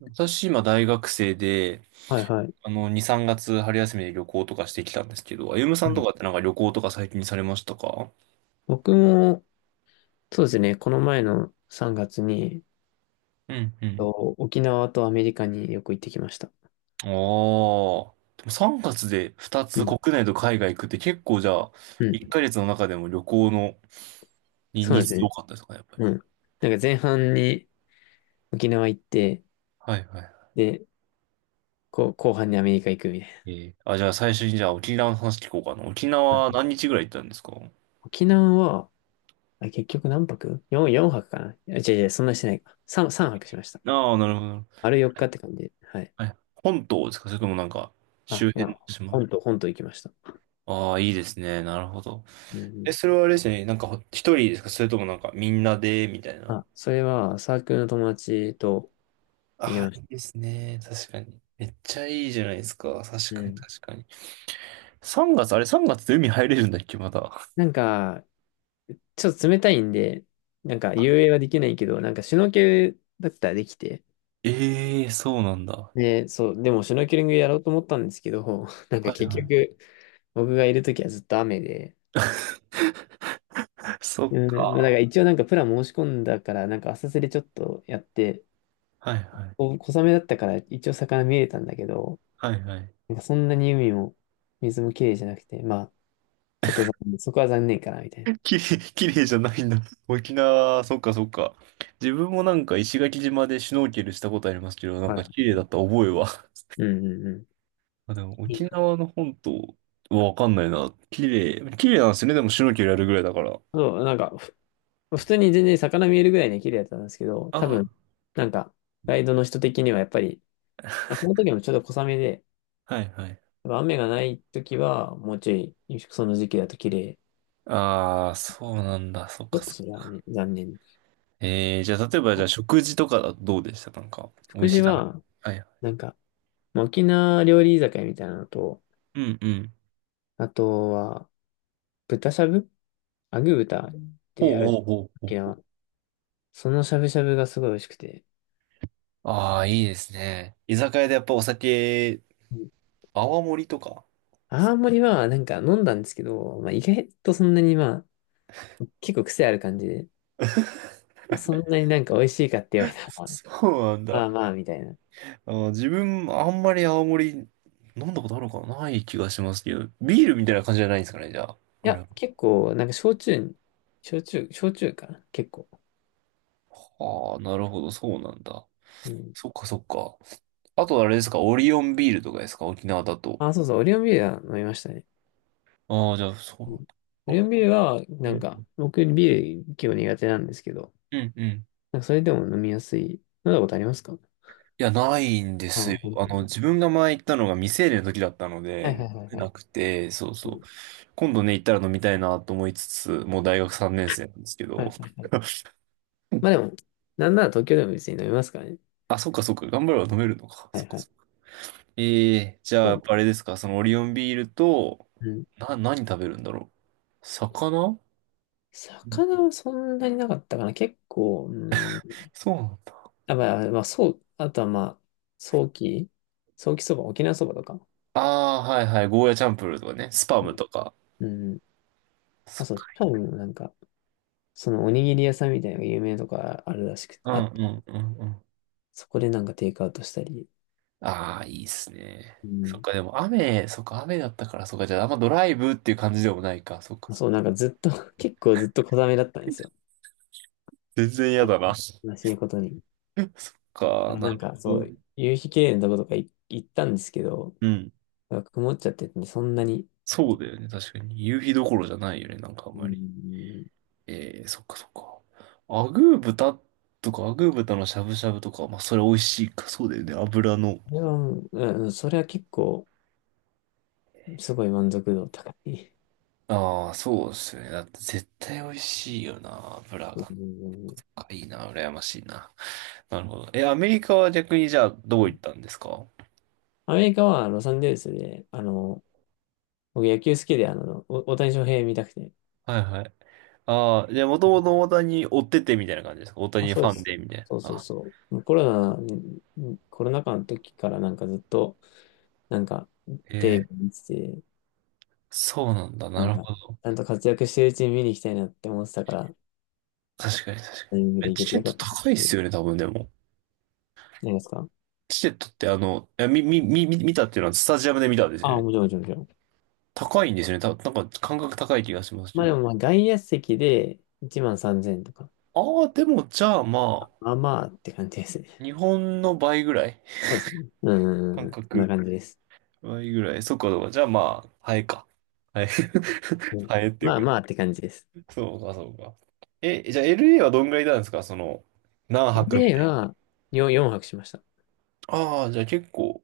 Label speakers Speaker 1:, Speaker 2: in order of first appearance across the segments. Speaker 1: 私、今、大学生で、
Speaker 2: はいはい。
Speaker 1: 2、3月春休みで旅行とかしてきたんですけど、あゆむさ
Speaker 2: う
Speaker 1: んと
Speaker 2: ん、
Speaker 1: かってなんか旅行とか最近されましたか？
Speaker 2: 僕も、そうですね、この前の3月に、
Speaker 1: うんうん。
Speaker 2: と沖縄とアメリカによく行ってきました。
Speaker 1: ああ。でも3月で2
Speaker 2: う
Speaker 1: つ
Speaker 2: ん。
Speaker 1: 国内と海外行くって結構じゃあ、
Speaker 2: うん。
Speaker 1: 1ヶ月の中でも旅行のに
Speaker 2: そう
Speaker 1: 日
Speaker 2: です
Speaker 1: 数多
Speaker 2: ね。
Speaker 1: かったですかね、やっぱり。
Speaker 2: うん。なんか前半に沖縄行って、
Speaker 1: はいはい。
Speaker 2: で、こう、後半にアメリカ行くみたい
Speaker 1: じゃあ最初にじゃあ沖縄の話聞こうかな。沖
Speaker 2: な。は
Speaker 1: 縄
Speaker 2: い。
Speaker 1: 何日ぐらい行ったんですか？
Speaker 2: 沖縄は、結局何泊? 4泊かなあ。違う違う、そんなしてないか。3、三泊しました。
Speaker 1: ああ、なるほど。
Speaker 2: 丸4日って感じで。はい。
Speaker 1: はい。本島ですかそれともなんか、周
Speaker 2: あ、ほ
Speaker 1: 辺の
Speaker 2: ら、
Speaker 1: 島？
Speaker 2: 本島行きました。
Speaker 1: ああ、いいですね。なるほど。
Speaker 2: う
Speaker 1: え、
Speaker 2: ん。
Speaker 1: それはあれですね。なんかほ、一人ですかそれともなんか、みんなで、みたいな。
Speaker 2: あ、それはサークルの友達と行き
Speaker 1: あ
Speaker 2: ま
Speaker 1: あ、
Speaker 2: し
Speaker 1: い
Speaker 2: た。
Speaker 1: いですね。確かに。めっちゃいいじゃないですか。
Speaker 2: う
Speaker 1: 確かに、
Speaker 2: ん。
Speaker 1: 確かに。3月、あれ3月で海入れるんだっけ、まだ。
Speaker 2: なんか、ちょっと冷たいんで、なんか
Speaker 1: あ、
Speaker 2: 遊泳はできないけど、なんかシュノーケルだったらできて、
Speaker 1: ええーそうなんだ。
Speaker 2: で、そう、でもシュノーケリングやろうと思ったんですけど、なんか
Speaker 1: はい
Speaker 2: 結
Speaker 1: は
Speaker 2: 局、僕がいるときはずっと雨で、
Speaker 1: い。そっ
Speaker 2: うん、まあだか
Speaker 1: か。
Speaker 2: ら一応なんかプラン申し込んだから、なんか浅瀬でちょっとやって、
Speaker 1: はいはい。
Speaker 2: お小雨だったから一応魚見えたんだけど、
Speaker 1: はいはい。
Speaker 2: なんかそんなに海も水も綺麗じゃなくて、まあ、ちょっと残念、そこは残念かな、みたい
Speaker 1: きれい、きれいじゃないんだ。沖縄、そっかそっか。自分もなんか石垣島でシュノーケルしたことありますけど、なん
Speaker 2: な。は
Speaker 1: か綺
Speaker 2: い。
Speaker 1: 麗だった覚えは。
Speaker 2: うんうんうん。
Speaker 1: まあ、でも
Speaker 2: いい
Speaker 1: 沖
Speaker 2: な。
Speaker 1: 縄の本島はわかんないな。綺麗。綺麗なんですよね。でもシュノーケルやるぐらいだから。
Speaker 2: そう、なんか、普通に全然魚見えるぐらいね綺麗だったんですけど、多
Speaker 1: あ
Speaker 2: 分、なんか、ガイドの人的にはやっぱり、その時もちょっと小雨で、
Speaker 1: あ、はいはい。
Speaker 2: やっぱ雨がない時は、もうちょい、その時期だと綺麗。
Speaker 1: ああ、そうなんだ。そっ
Speaker 2: ちょ
Speaker 1: か
Speaker 2: っと
Speaker 1: そっ
Speaker 2: それは
Speaker 1: か。
Speaker 2: ね、残念。
Speaker 1: じゃあ例えばじゃあ食事とかだとどうでしたなんか、美
Speaker 2: 福
Speaker 1: 味しい
Speaker 2: 寺
Speaker 1: 食はべ。い。
Speaker 2: は、
Speaker 1: はいはい。
Speaker 2: なんか、まあ沖縄料理居酒屋みたいなのと、
Speaker 1: うんうん。
Speaker 2: あとは、豚しゃぶ、アグ豚っ
Speaker 1: ほ
Speaker 2: て
Speaker 1: う
Speaker 2: あ
Speaker 1: ほ
Speaker 2: る、
Speaker 1: うほ
Speaker 2: 沖
Speaker 1: うほう。
Speaker 2: 縄。そのしゃぶしゃぶがすごい美味しくて。
Speaker 1: ああ、いいですね。居酒屋でやっぱお酒、
Speaker 2: うん。
Speaker 1: 泡盛とか。
Speaker 2: 青森は、なんか飲んだんですけど、まあ、意外とそんなにまあ、結構癖ある感じで、まあ、そんなになんか美味しいかって言われたら、
Speaker 1: そうなん
Speaker 2: ま
Speaker 1: だ。
Speaker 2: あまあ、みたいな。い
Speaker 1: 自分、あんまり泡盛飲んだことあるのかなない気がしますけど、ビールみたいな感じじゃないんですかね、じゃあ。あ
Speaker 2: や、
Speaker 1: れ
Speaker 2: 結構、なんか焼酎かな結構。
Speaker 1: ああ、なるほど、そうなんだ。
Speaker 2: うん。
Speaker 1: そっかそっか。あとあれですか、オリオンビールとかですか、沖縄だと。
Speaker 2: あ、そうそう、オリオンビールは飲みましたね。
Speaker 1: ああ、じゃあ、そう
Speaker 2: うん。
Speaker 1: なんだ。
Speaker 2: オリオ
Speaker 1: あ
Speaker 2: ンビールは、
Speaker 1: う
Speaker 2: なん
Speaker 1: ん、
Speaker 2: か、僕ビール結構苦手なんですけど、
Speaker 1: うん、うん。
Speaker 2: なんかそれでも飲みやすい。飲んだことありますか？
Speaker 1: いや、ないんで
Speaker 2: あ
Speaker 1: す
Speaker 2: あ、
Speaker 1: よ。
Speaker 2: ほんとほんと。
Speaker 1: 自分が前行ったのが未成年の時だったの
Speaker 2: はいは
Speaker 1: で、
Speaker 2: いはいは
Speaker 1: な
Speaker 2: い。
Speaker 1: くて、そう
Speaker 2: う
Speaker 1: そう。
Speaker 2: ん。
Speaker 1: 今度ね、行ったら飲みたいなと思いつつ、もう大学3年生なんですけ
Speaker 2: は
Speaker 1: ど。
Speaker 2: いはいはい。まあ でも、なんなら東京でも別に飲みますからね。
Speaker 1: あ、そっかそっか、頑張れば飲めるのか。
Speaker 2: は
Speaker 1: そっ
Speaker 2: い
Speaker 1: か
Speaker 2: は
Speaker 1: そ
Speaker 2: い。
Speaker 1: っか。ええーじゃあ、
Speaker 2: こ
Speaker 1: やっ
Speaker 2: う、
Speaker 1: ぱあれですか、そのオリオンビールと、
Speaker 2: うん。
Speaker 1: 何食べるんだろう。魚
Speaker 2: 魚はそんなになかったかな。結構、うん。
Speaker 1: そうなんだ。
Speaker 2: あ、まあ、まあ、そう、あとはまあ、早期、早期そば、沖縄そばとか。
Speaker 1: ああ、はいはい。ゴーヤチャンプルーとかね。スパ
Speaker 2: う
Speaker 1: ム
Speaker 2: ん。
Speaker 1: とか。
Speaker 2: うん。
Speaker 1: そ
Speaker 2: あ、
Speaker 1: っ
Speaker 2: そう、
Speaker 1: か。
Speaker 2: 多分なんか、そのおにぎり屋さんみたいなのが有名なとかあるらしく、
Speaker 1: う
Speaker 2: あ
Speaker 1: んう
Speaker 2: った。
Speaker 1: んうんうん。
Speaker 2: そこでなんかテイクアウトしたり。
Speaker 1: ああ、いいっすね。
Speaker 2: う
Speaker 1: そっ
Speaker 2: ん。
Speaker 1: か、でも雨、そっか、雨だったから、そっか、じゃああんまドライブっていう感じでもないか。そっか、
Speaker 2: まあ、
Speaker 1: そっか
Speaker 2: そう、なんかずっと、結構ずっと小雨だったんですよ。
Speaker 1: 全然嫌
Speaker 2: あ、
Speaker 1: だな。そっ
Speaker 2: 悲しいことに。あ
Speaker 1: か、
Speaker 2: の、
Speaker 1: な
Speaker 2: な
Speaker 1: る
Speaker 2: んかそ
Speaker 1: ほ
Speaker 2: う、
Speaker 1: ど。
Speaker 2: 夕日綺麗なとことかい行ったんですけど、
Speaker 1: うん。
Speaker 2: なんか曇っちゃっててね、そんなに。
Speaker 1: そうだよね。確かに。夕日どころじゃないよね。なんかあん
Speaker 2: う
Speaker 1: まり。
Speaker 2: ん。
Speaker 1: ええそっかそっか。アグー豚とか、アグー豚のしゃぶしゃぶとか、まあ、それ美味しいか。そうだよね。油の。
Speaker 2: それはもう、うん、それは結構、すごい満足度高い。
Speaker 1: ああ、そうですよね。だって絶対美味しいよな、ブラ
Speaker 2: う
Speaker 1: が。
Speaker 2: ん。
Speaker 1: あ、いいな、羨ましいな。なるほど。え、アメリカは逆にじゃあどこ行ったんですか？は
Speaker 2: アメリカはロサンゼルスで、僕野球好きで、大谷翔平見たくて。
Speaker 1: いはい。ああ、じゃあもともと大谷追っててみたいな感じですか？大
Speaker 2: あ、
Speaker 1: 谷フ
Speaker 2: そうで
Speaker 1: ァン
Speaker 2: す。
Speaker 1: でみたいな。
Speaker 2: そうそう
Speaker 1: あ、
Speaker 2: そう。コロナ禍の時からなんかずっと、なんか、
Speaker 1: え
Speaker 2: テレビ
Speaker 1: え、
Speaker 2: 見てて、
Speaker 1: そうなんだ。
Speaker 2: な
Speaker 1: な
Speaker 2: ん
Speaker 1: る
Speaker 2: か、
Speaker 1: ほど。
Speaker 2: ちゃんと活躍してるうちに見に行きたいなって思ってたから、
Speaker 1: 確かに確か
Speaker 2: タイ
Speaker 1: に。
Speaker 2: ミングで
Speaker 1: え、
Speaker 2: 行け
Speaker 1: チ
Speaker 2: て
Speaker 1: ケッ
Speaker 2: よか
Speaker 1: ト
Speaker 2: ったなっ
Speaker 1: 高いっ
Speaker 2: てい
Speaker 1: す
Speaker 2: う。
Speaker 1: よね、多分でも。
Speaker 2: 何ですか？
Speaker 1: チケットっていや、み、み、み、み見たっていうのはスタジアムで見たんですよ
Speaker 2: あ、
Speaker 1: ね。
Speaker 2: もちろんもちろんもちろん。
Speaker 1: 高いんですよね。なんか感覚高い気がしますけ
Speaker 2: まあで
Speaker 1: ど。
Speaker 2: も、まあ外野席で1万3000とか。
Speaker 1: ああ、でもじゃあま
Speaker 2: まあまあって感じです
Speaker 1: あ、
Speaker 2: ね。
Speaker 1: 日本の倍ぐらい。
Speaker 2: そうですね。うんう
Speaker 1: 感
Speaker 2: んうん。そんな
Speaker 1: 覚。
Speaker 2: 感じです。
Speaker 1: 倍ぐらい。そっか、そっか。じゃあまあ、ハエか。ハエ。
Speaker 2: う ん。
Speaker 1: ハエっていう
Speaker 2: まあ
Speaker 1: か。
Speaker 2: まあって感じです。
Speaker 1: そうか、そうか。え、じゃあ LA はどんぐらいいたんですか？その、何泊み
Speaker 2: LA
Speaker 1: たい
Speaker 2: は4泊しました。
Speaker 1: な。ああ、じゃあ結構、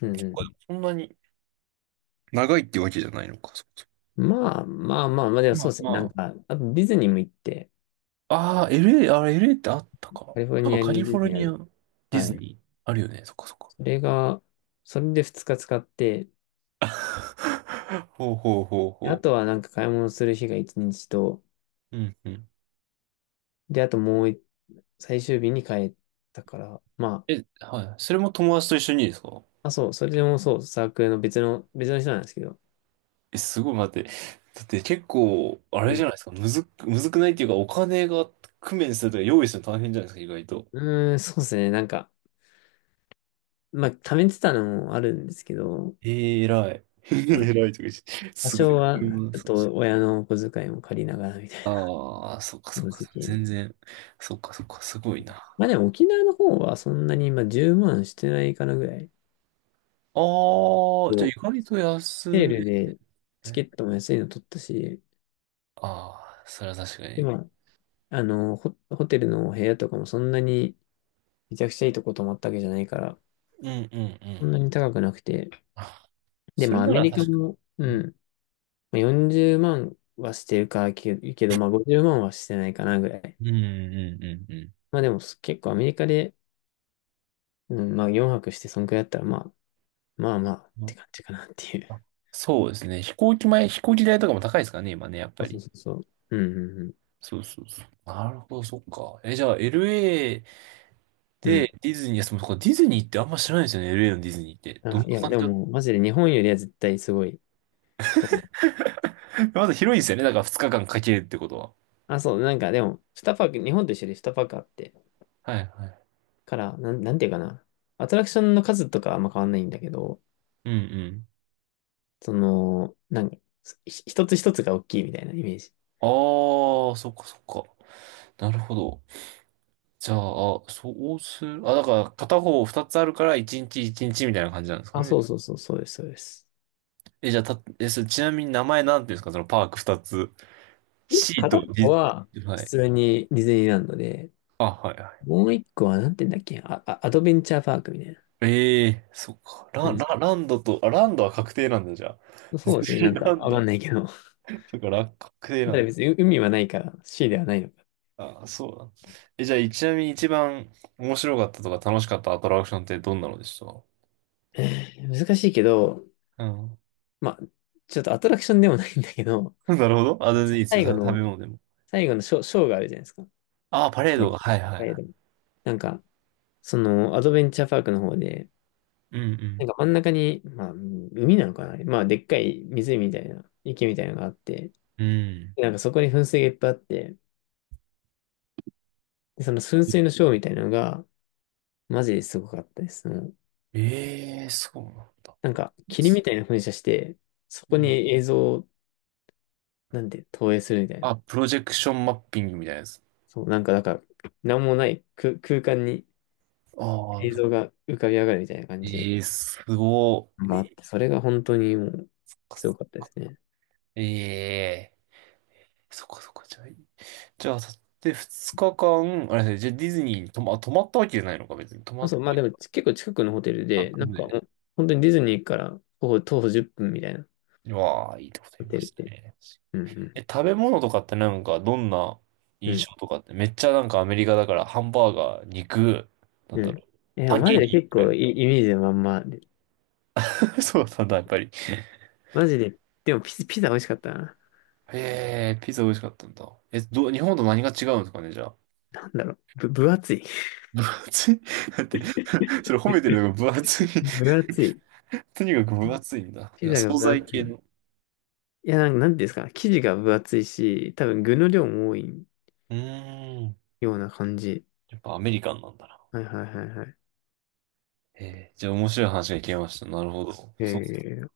Speaker 2: う
Speaker 1: 結構
Speaker 2: ん
Speaker 1: そんなに長いっていうわけじゃないのか。そうそ
Speaker 2: うん。まあまあまあ、まあで
Speaker 1: う。
Speaker 2: も
Speaker 1: ま
Speaker 2: そ
Speaker 1: あ
Speaker 2: うですね。なん
Speaker 1: ま
Speaker 2: か、あとディズニーも行って、
Speaker 1: あ。ああ、LA、あれ LA ってあったか。
Speaker 2: カリフォル
Speaker 1: あ
Speaker 2: ニ
Speaker 1: と
Speaker 2: ア
Speaker 1: カリ
Speaker 2: にデ
Speaker 1: フォ
Speaker 2: ィズ
Speaker 1: ル
Speaker 2: ニーあ
Speaker 1: ニア、
Speaker 2: る。
Speaker 1: ディ
Speaker 2: は
Speaker 1: ズ
Speaker 2: い。
Speaker 1: ニー、あるよね。そっかそっか。
Speaker 2: それが、それで2日使って、
Speaker 1: ほうほうほう
Speaker 2: であ
Speaker 1: ほ
Speaker 2: とはなんか買い物する日が1日と、
Speaker 1: う。うんうん。
Speaker 2: で、あともうい最終日に帰ったから、ま
Speaker 1: え、はい。それも友達と一緒にですか？
Speaker 2: あ、あ、そう、それでもそう、サークルの別の人なんですけど、
Speaker 1: え、すごい待って。だって結構、あ
Speaker 2: う
Speaker 1: れじ
Speaker 2: ん。
Speaker 1: ゃないですか。むずくないっていうか、お金が工面するとか用意するの大変じゃないですか、意外と。
Speaker 2: うーん、そうですね。なんか、まあ、貯めてたのもあるんですけど、
Speaker 1: 偉い。
Speaker 2: まあ、
Speaker 1: 偉いとか言って
Speaker 2: 多
Speaker 1: すごい
Speaker 2: 少
Speaker 1: ね。
Speaker 2: は、
Speaker 1: うん、
Speaker 2: ちょっ
Speaker 1: そうそ
Speaker 2: と親のお小遣いも借りながらみた
Speaker 1: う。
Speaker 2: いな、
Speaker 1: ああ、そっか
Speaker 2: こ
Speaker 1: そっ
Speaker 2: の
Speaker 1: か。
Speaker 2: 時。
Speaker 1: 全然。そっかそっか。すごいな。あ
Speaker 2: まあでも沖縄の方はそんなに今10万してないかなぐらい。
Speaker 1: あ、じゃあ
Speaker 2: も
Speaker 1: 意
Speaker 2: う、
Speaker 1: 外と安
Speaker 2: セー
Speaker 1: め。
Speaker 2: ルでチケットも安いの取ったし、
Speaker 1: ああ、それは確か
Speaker 2: 今、
Speaker 1: に。
Speaker 2: まあ、ホテルの部屋とかもそんなにめちゃくちゃいいとこ泊まったわけじゃないから、
Speaker 1: うんうんう
Speaker 2: そん
Speaker 1: ん。
Speaker 2: なに高くなくて。
Speaker 1: あ、
Speaker 2: で、
Speaker 1: それ
Speaker 2: まあア
Speaker 1: な
Speaker 2: メ
Speaker 1: ら
Speaker 2: リカ
Speaker 1: 確か
Speaker 2: も、
Speaker 1: に。
Speaker 2: うん、まあ40万はしてるけど、まあ50万はしてないかなぐらい。
Speaker 1: うんうんうんう
Speaker 2: まあでも結構アメリカで、うん、まあ4泊してそんくらいだったら、まあ、まあまあっ
Speaker 1: ん。う
Speaker 2: て
Speaker 1: ん
Speaker 2: 感じかなってい
Speaker 1: あ
Speaker 2: う。
Speaker 1: そうですね。飛行機代とかも高いですからね、今ね、やっ
Speaker 2: そ
Speaker 1: ぱ
Speaker 2: うそう
Speaker 1: り。
Speaker 2: そうそう。うんうんうん。
Speaker 1: そうそうそう。なるほど、そっか。え、じゃあ LA
Speaker 2: う
Speaker 1: で
Speaker 2: ん。
Speaker 1: ディズニー、いや、そのディズニーってあんま知らないですよね、LA のディズニーって。どん
Speaker 2: あ、
Speaker 1: な
Speaker 2: いや、
Speaker 1: 感
Speaker 2: でも
Speaker 1: じだ？
Speaker 2: もうマジで日本よりは絶対すごいと思う。
Speaker 1: まず広いんですよね、だから2日間かんかけるってことは。
Speaker 2: あ、そう、なんかでも、2パーク、日本と一緒で2パークあって、
Speaker 1: はいはい。
Speaker 2: から、なんていうかな。アトラクションの数とかはあんま変わんないんだけど、
Speaker 1: うんうん。
Speaker 2: その、なんか、一つ一つが大きいみたいなイメージ。
Speaker 1: ああ、そっかそっか。なるほど。じゃあ、そうする。あ、だから片方2つあるから1日1日みたいな感じなんですか
Speaker 2: あ、
Speaker 1: ね。
Speaker 2: そうそうそう、そうです、そうです。
Speaker 1: え、じゃあ、それちなみに名前なんていうんですか、そのパーク2つ。
Speaker 2: 一
Speaker 1: シー
Speaker 2: 個
Speaker 1: と
Speaker 2: 片っ
Speaker 1: デ
Speaker 2: ぽ
Speaker 1: ィ
Speaker 2: は、
Speaker 1: ズ、は
Speaker 2: 普
Speaker 1: い。
Speaker 2: 通にディズニーランドで、
Speaker 1: あ、はいはい。
Speaker 2: もう一個はなんて言うんだっけ、アドベンチャーパークみたいな
Speaker 1: ええそっか。
Speaker 2: 感
Speaker 1: ラ
Speaker 2: じ。
Speaker 1: ランドと、あ、ランドは確定なんだ、じゃあ。
Speaker 2: そう
Speaker 1: 別
Speaker 2: ですね、
Speaker 1: に
Speaker 2: なんか
Speaker 1: ラン
Speaker 2: わか
Speaker 1: ド。
Speaker 2: んないけど。ま
Speaker 1: そっか、確定
Speaker 2: だ
Speaker 1: な
Speaker 2: か
Speaker 1: ん
Speaker 2: ら
Speaker 1: だ。
Speaker 2: 別に海はないから、シーではないのか。
Speaker 1: あ、そうだ。え、じゃあ、ちなみに一番面白かったとか楽しかったアトラクションってどんなのでした？
Speaker 2: 難しいけど、
Speaker 1: うん。
Speaker 2: まあ、ちょっとアトラクションでもないんだけど、
Speaker 1: なるほど。あ、全然いいですよ。
Speaker 2: 最後
Speaker 1: 食べ
Speaker 2: の、
Speaker 1: 物でも。
Speaker 2: 最後のショーがあるじゃないですか。
Speaker 1: あ、パレー
Speaker 2: ね。
Speaker 1: ドが。はいは
Speaker 2: は
Speaker 1: い
Speaker 2: い。
Speaker 1: は
Speaker 2: でもなんか、そのアドベンチャーパークの方で、
Speaker 1: い。う
Speaker 2: なん
Speaker 1: ん
Speaker 2: か真ん中に、まあ、海なのかな、まあ、でっかい湖みたいな、池みたいなのがあって、
Speaker 1: うん。うん。
Speaker 2: でなんかそこに噴水がいっぱいあって、でその噴水のショーみたいなのが、マジですごかったです。もう
Speaker 1: ええそうなんだ。
Speaker 2: なんか、霧みたいな噴射して、そ
Speaker 1: う
Speaker 2: こに
Speaker 1: ん。
Speaker 2: 映像を、なんて、投影するみたいな。
Speaker 1: あ、プロジェクションマッピングみたいなやつ。
Speaker 2: そう、なんか、なんもない空間に
Speaker 1: あ
Speaker 2: 映
Speaker 1: あ、
Speaker 2: 像が浮かび上がるみたいな感じ
Speaker 1: ええすごい。
Speaker 2: があっ
Speaker 1: え
Speaker 2: て、それが本当にもう、すごかったですね。
Speaker 1: えええそっかそっか。じゃあ、じゃあ、さでっ2日間、あれですね、じゃあディズニーに泊まったわけじゃないのか、別に。泊ま
Speaker 2: あ、
Speaker 1: っ
Speaker 2: そう、まあでも結構近くのホテル
Speaker 1: た
Speaker 2: で、
Speaker 1: 近
Speaker 2: な
Speaker 1: く
Speaker 2: んかも
Speaker 1: で。
Speaker 2: う本当にディズニーから徒歩10分みたいな
Speaker 1: うわあ、いいとこ
Speaker 2: ホ
Speaker 1: 言いま
Speaker 2: テ
Speaker 1: し
Speaker 2: ル
Speaker 1: た
Speaker 2: で。
Speaker 1: ね。
Speaker 2: うんう
Speaker 1: え、
Speaker 2: ん。
Speaker 1: 食べ物とかってなんか、どんな
Speaker 2: う
Speaker 1: 印
Speaker 2: ん
Speaker 1: 象とかって、めっちゃなんかアメリカだから、ハンバーガー、肉、なん
Speaker 2: う
Speaker 1: だ
Speaker 2: ん。
Speaker 1: ろう、
Speaker 2: え、
Speaker 1: パン
Speaker 2: マ
Speaker 1: ケ
Speaker 2: ジ
Speaker 1: ー
Speaker 2: で
Speaker 1: キ
Speaker 2: 結
Speaker 1: みたい
Speaker 2: 構
Speaker 1: な。
Speaker 2: いいイメージのまんまで。
Speaker 1: そうなんだ、やっぱり。
Speaker 2: マジで、でもピザ美味しかったな。
Speaker 1: へえ、ピザ美味しかったんだ。え、日本と何が違うんですかね、じゃあ。
Speaker 2: なんだろう。分厚い。
Speaker 1: 分厚いだ って、それ褒めてるのが分厚い。
Speaker 2: 分厚い。
Speaker 1: とにかく分厚いんだ。じ
Speaker 2: ピ
Speaker 1: ゃあ、
Speaker 2: ザが
Speaker 1: 惣
Speaker 2: 分
Speaker 1: 菜
Speaker 2: 厚い。
Speaker 1: 系
Speaker 2: い
Speaker 1: の。
Speaker 2: や、なんていうんですか。生地が分厚いし、多分具の量も多い
Speaker 1: うーん。
Speaker 2: ような感じ。
Speaker 1: やっぱアメリカンなんだな。
Speaker 2: はいはいはいはい。
Speaker 1: ええ、じゃあ面白い話が聞けました。なるほど。そう。
Speaker 2: え